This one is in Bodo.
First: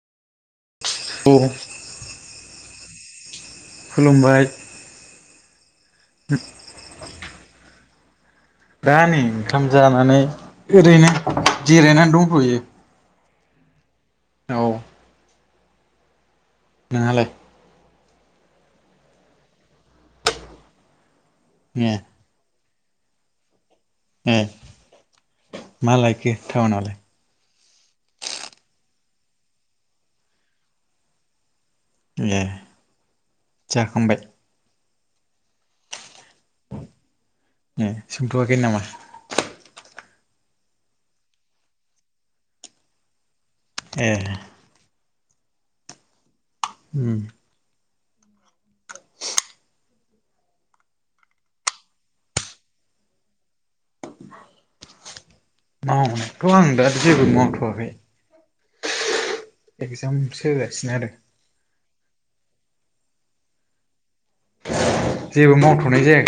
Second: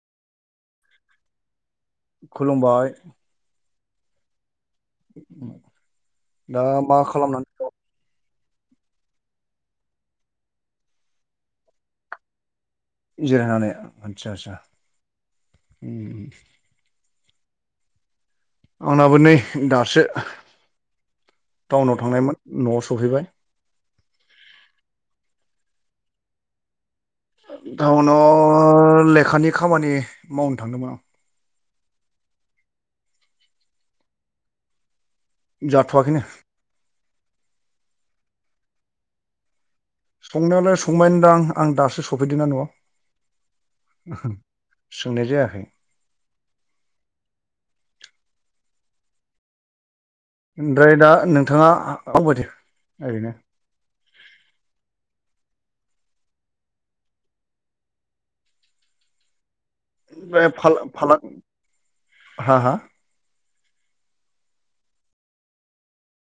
औ [inaudible] खुलुमबाय खुलुमबाय [inaudible] दा मा खालामनानै दं? दा नै ओंखाम जानानै ओरैनो जिरायनानै दंथ'यो। जिरनानै आदसा आदसा औ [inaudible] नोंहालाय? आंनाबो नै दासो ए टाउनाव [inaudible] थांनायमोन। न'आव सफैबाय ए [inaudible] मा लायखो टाउनावलाय? टाउनाव लेखानि खामानि मावनो थांदोंमोन आं। ए [inaudible] जाखांबाय? जाथ'वाखिनो। ए संथ'वाखै नामा? संनायालाय संबाय दां आं दासो सफैदों ना न'आव ए सोंनाय जायाखै। उम ओमफ्राय दा नोंथाङा [unintelligible] ओरैनो मावनायथ' आं दा जेबो मावथ'वाखै। एगजाम ओमफ्राय फाल सोगासिनो आरो फालां [inaudible] हा हा जेबो मावथ'नाय जाया